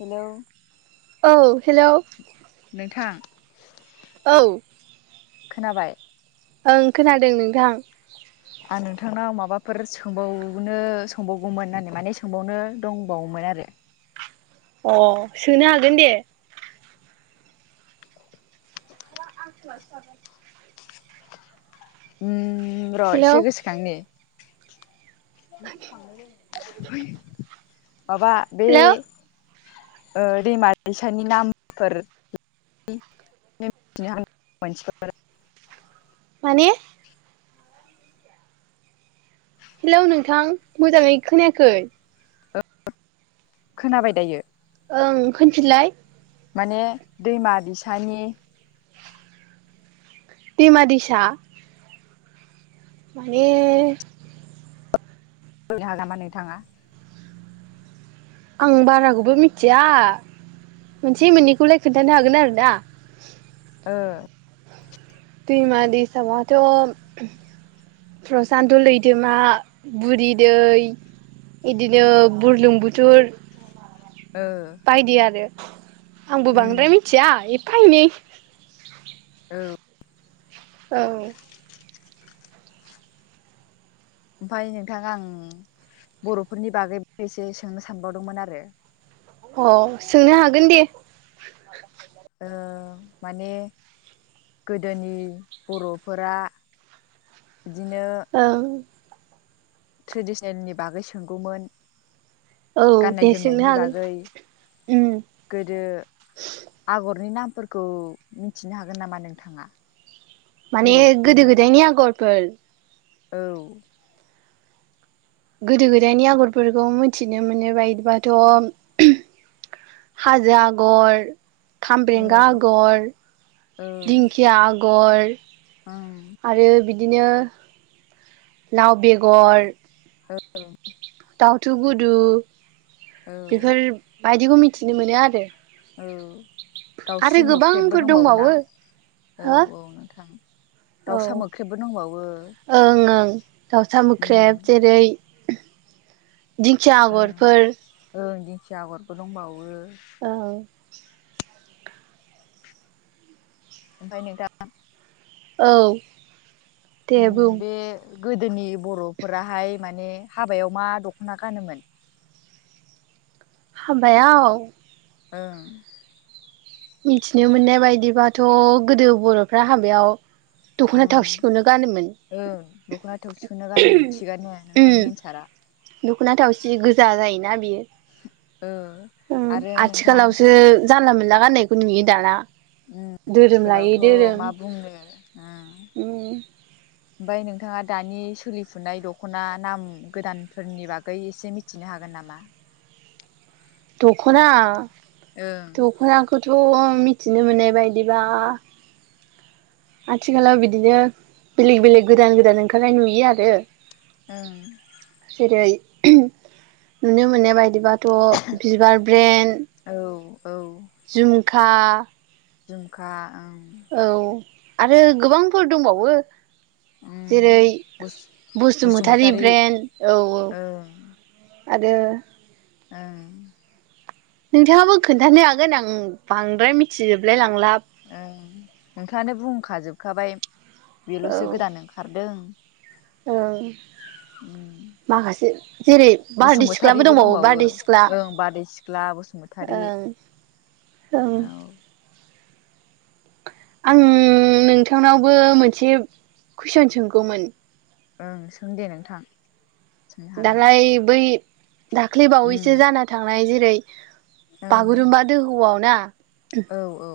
Hello औ hello नोंथां औ। खोनाबाय? ओं खोनादों नोंथां। आं नोंथांनाव माबाफोर सोंबाव नो सोंबावगौमोन होननानै माने सोंबावनो दंबावोमोन आरो। [inaudible] अ' सोनो हागोन दे। [unintelligible] ओम र' हेलौ एसे गोसोखांनि। है माबा बे हेलौ ओ दैमा दैसानि नामफोर [unintelligible] माने हेलौ नोंथां मोजाङै खोनायाखै? ओ खोनाबाय दायो ओं खोनफिनलाय माने दैमा दैसानि दैमा-दैसा माने ओ हागामा नोथाङा? आं बाराखौबो मिथिया मोनसे मोननैखौलाय खोन्थानो हागोन आरोना ओ दैमा दैसायाथ प्रसान्त लैथोमा बुरि दै इदिनो बुरलुंबुथुर ओ बायदि आरो आंबो उम बांद्राय मिथिया एफा एनै औ औ ओमफाय नोंथां आं बरफोरनि बागैबो एसे सोंनो सानबावदोंमोन आरो अ सोंनो हागोन दे ओ माने गोदोनि बरफोरा ओं ट्रेडिसिनेलनि बागै सोंगौमोन औ गाननाय दे सोंनो जोमनायनि हागोन बागै उम गोदो आगरनि नाम फोरखौ मिथिनो हागोन नामा नोंथाङा? माने गोदो बर'फोरनि गोदायनि आगरफोर औ गोदो गोदायनि आगरफोरखौ मोथिनो मोनो बायदिबाथ हाजो आगर औ खामब्रेंगा आगर औ दिंखिया आगर ओं आरो बिदिनो लाव बेगर ओं दावथु गुदु बेफोर बायदिखौ मिथिनो मोनो आरो। औ आरो दाउस्रि मोख्रेबबो गोबांफोर ना दंबावो औ औ नोंथां दाउसा ओं मोख्रेबबो दंबावो ओं दाउसा मोख्रेब उम जेरै दिंखिया ओं आगरफोर ओं दिंखिया आगरबो दंबावो औ ओमफाय नोंथा औ दे उम बुं बे गोदोनि बरफोराहाय माने हाबायाव मा दखना गानोमोन? हाबायाव ओं मिथिनो मोननाय बायदिबाथ गोदो बरफ्रा हाबायाव दखना उम थावसिखौनो गानोमोन। ओं दखना थौसिखौनो गानोमोन थिगानोनो उम नोंथांनि एन्सारा। दखना थावसि गोजा जायोना बियो औ उम आरो नोंथां आथिखालावसो जानला मोनला गाननायखौ नुयो दाना उम धोरोम लायै आथिखालावथ धोरोम मा बुङो उम उम ओमफ्राय नोंथाङा दानि सोलिफुनाय दख'ना नाम गोदानफोरनि बागै एसे मिथिनो हागोन नामा नामा दखना दखनाखौथ' मिथिनो मोननाय बायदिबा आथिखालाव बिदिनो बेलेग बेलेग गोदान गोदान ओंखारनाय नुयो आरो ओह जेरै नुनो मोननाय बायदिबाथ' बिबार ब्रेन औ औ झुमखाह झुमखा ओं औ आरो गोबांफोर दंबावो। ओं जेरै बसुमतारी ब्रेन्ड औ औ। आरो ओ नोंथाङाबो खोनन्थानो हागोन आं बांद्राय मिथिजोबलाय लां ओह नोंथाङानो बुंखाजोबखाबाय बेल'सो औ गोदान ओंखारदों। ओं उम माखासे जेरै बारदै सिख्लाबो बसुमतारिबो दंबावो बारदै सिख्ला ओं बारै सिख्ला बसुमतारि ओं ओं औ आं नोंथांनावबो मोनसे कुइसन सोंगौमोन ओं सों दे नोंथां। सोंनो हागोन दालाय बै दाख्लै उम बावैसो जाना थांनाय जेरै ओं बागुरुम्बा दोहौआव ना औ औ।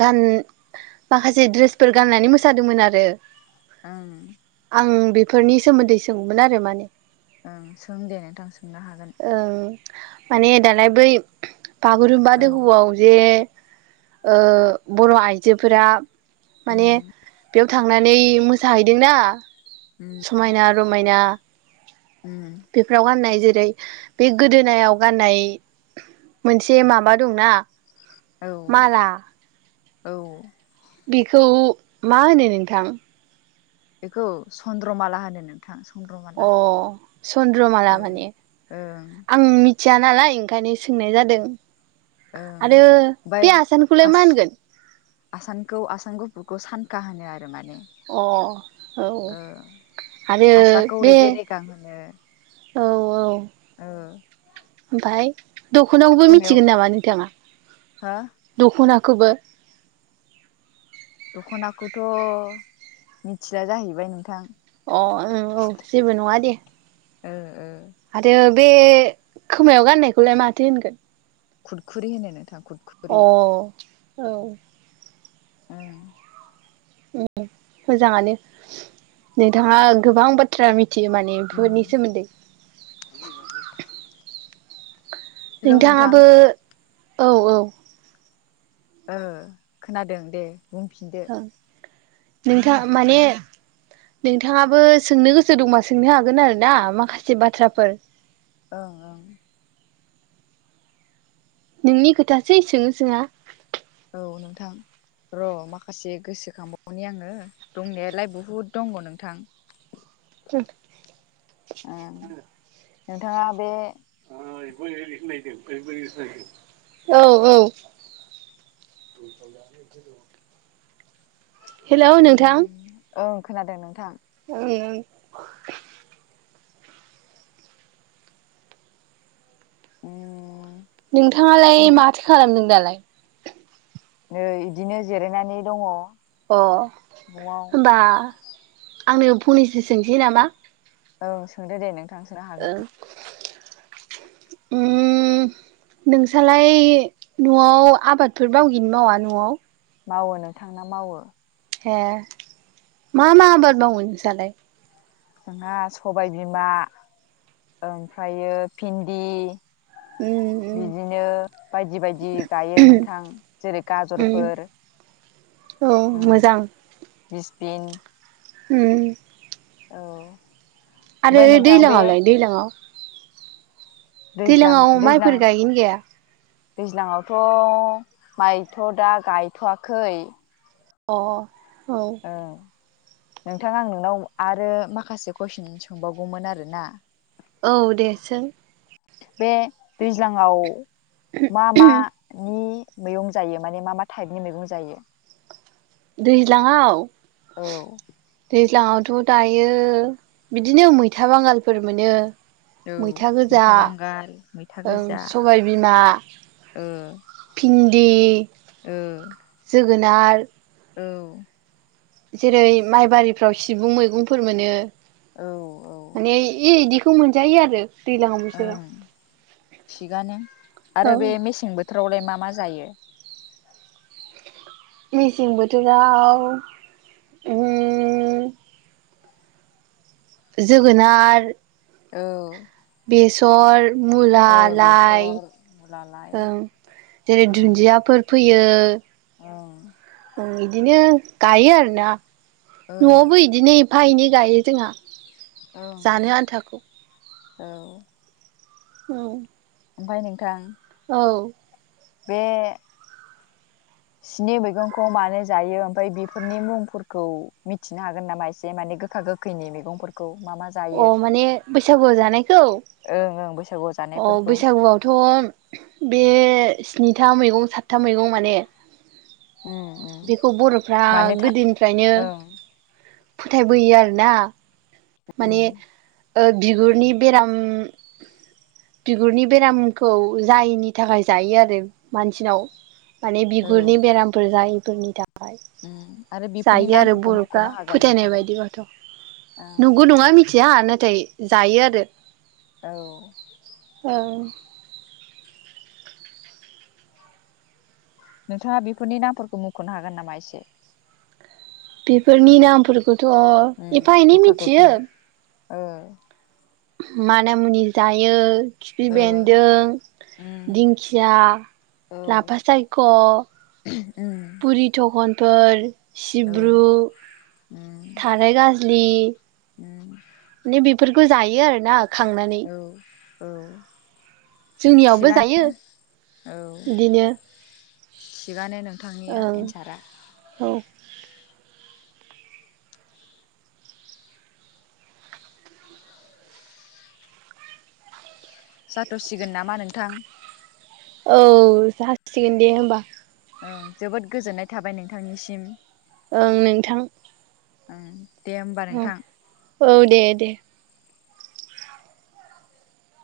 गान माखासे द्रेसफोर गाननानै मोसादोंमोन आरो ओं आं बेफोरनि सोमोन्दै सोंगौमोन आरो माने ओं सों दे नोंथां सोंनो हागोन। ओं माने दालाय बै बागुरुम्बा औ दोहौआव जे ओ बर' आइजोफोरा माने उम बेयाव थाङो थांनानै मोसाहैदों ना उम समायना रमायना उम बेफोराव गाननाय जेरै रै बे गोदोनायाव गाननाय मोनसे माबा दंना। औ माला औ। बेखौ मा होनो नोंथां बेखौ चन्द्रमाला होनो नों अ चन्द्रमाला ओ माने ओं आं मि मिथिया नालाय ओंखायनो सोंनाय जादों। ओं आरो ओमफाय बे आसानखौलाय फास मा होनगोन आसानखौ आसामान गुफुरखौ सानखा होनो आरो माने। अ औ ओ आरो फास्राखौ बे रेगे रेगां होनो औ औ। औ। ओमफाय दख'नाखौबो मिथिगोन नामा नोंथाङा हो दख'ना खौबो दख'नाखौथ' मिथिला जाहैबाय नोंथां। अ ओं औ जेबो नङा दे। ओह ओह। आरो बे खोमायाव गाननायखौलाय माथो होनगोन खुरखुरि होनो नोंथां। अ खुरखुरि औ। उम मोजाङानो नोंथाङा गोबां बाथ्रा मि थियो माने उम बेफोरनि सोमोन्दै हेलौ नोंथां नोंथाङाबो औ औ ओ खोनादों दे बुंफिनदो ओं नोंथां माने नोंथाङाबो सोंनो गोसो दंबा सोंनो हागोन आरो ना माखासे बाथ्राफोर ओं ओं नोंनि खोथासै सोङो सोङा औ नोंथां र' माखासे गोसोखांबावनि आङो दंनायालाय बहुद दमोन नोंथां [inaudible] [inaudible] ओ नोंथाङा बे औ औ [inaudible] हेलौ नोंथां उम ओं खोनादों नोंथां ओं ओं उम नोंथाङालाय नोंथां माथो खालामदों दालाय नै इदिनो जिरायनानै दङ अ न'आव होनबा आंनो फंनैसो सोंसै नामा औ सोंदो दे नोंथां सोनो ओ हागोन [inaudible] उम उम नोंसालाय न'आव आबादफोर बावगैनो मावा न'आव मावो नोंथांना मावो ए मा मा आबाद मावो नोंसालाय जोंहा सबायबिमा ओमफ्रायो फिन्दि उम उम बिदिनो बायदि बायदि गायो नोंथां जेरै उम गाजरफोर औ मोजां बिसबिन उम औ आरो ओमफ्राय नोंथां बे दैज्लाङावलाय दैलाङाव दैज्लां दैलांआव माइफोर गायोन गाया दैज्लांयावथ' माइथ' दा गायथ'वाखै अ औ नोंथां आं नोंनाव आरो माखासे कुइसन सोंबावगौमोन आरोना औ दे सों बे दैज्लांआव मा मानि मैगं जायो माने मा मा टाइपनि मैगं जायो। दैज्लाङाआव औ दैज्लाङावथ' दायो बिदिनो मैथा बांगालफोर मोनो। औ मैथा गोजा बांगाल मैथा ओं गोजा सबायबिमा ओ पिन्दि ओ जोगोनार औ जेरै माइबारिफ्राव सिबुं मैगंफोर मोनो। औ औ माने इदिखौ मोनजायो आरो दैज्लां बोथोराव ओं थिगानो आरो औ बे मेसें बोथोरावलाय मा मा जायो? मेसें बोथोराव उम जोगोनार औ बेसर मुला, औ लाइ बेसर मुला लाइ ओं जेरै ओं दुन्दियाफोर फो फोयो। ओं बिदिनो गायो आरोना ओ न'आवबो बिदिनो एफा एनै गायो जोंहा ओं जानो आन्थाखौ औ औ ओमफ्राय नोंथां औ बेे सिनि मैगंखौ मानो जायो ओमफ्राय बेफोरनि मुंफोरखौ मिथिनो हागोन नामा एसे माने गोखा गोखैनि मैगंफोरखौ मा मा अ जायो? माने बैसागुआव जानायखौ ओं ओं बैसागुआव अ जानायफोरखौ बैसागुआवथ' बे स्निथा मैगं, सातथा मैगं माने उम उम बेखौ बर'फ्रा मानो था गोदोनिफ्रायनो ओं फोथायबोयो आरोना माने ओ बिगुरनि बेराम बिगुरनि बेरामखौ जायैनि थाखाय जायो आरो मानसिनाव माने औ बिगुरनि बेरामफोर जायिफोरनि था उम आरो बेफोरनि नामफोरखौ बर'फ्रा मख'नो हागोन फोथायनाय नोंथाङा बायदिबाथ' ओं नंगौ नङा मिथिया नाथाय जायो आरो औ औ नोंथाङा बेफोरनि नामफोरखौ मख'नो हागोन नामा एसे? बेफोरनि नामफोरखौथ' उम एफा एनै गोखा मिथियो। गोखैनि ओ माना मुनि जायो खिफि ओ बेन्दों उम दिंखिया, औ लाफा सायख', उम बुरि थखन फोर औ सिब्रु, उम थाराइ गाज्लि उम माने बेफोरखौ जायो आरोना खांनानै औ औ जोंनियावबो थिगानो जायो औ बिदिनो थिगानो नोंथांनिया ओं एन्सारा। औ जाथ'सिगोन नामा नोंथां? औ जासिगोन दे होमबा। ओं जोबोद गोजोननाय थाबाय नोंथांनिसिम। ओं नोंथां। ओं दे होमबा औ नोंथां। औ दे दे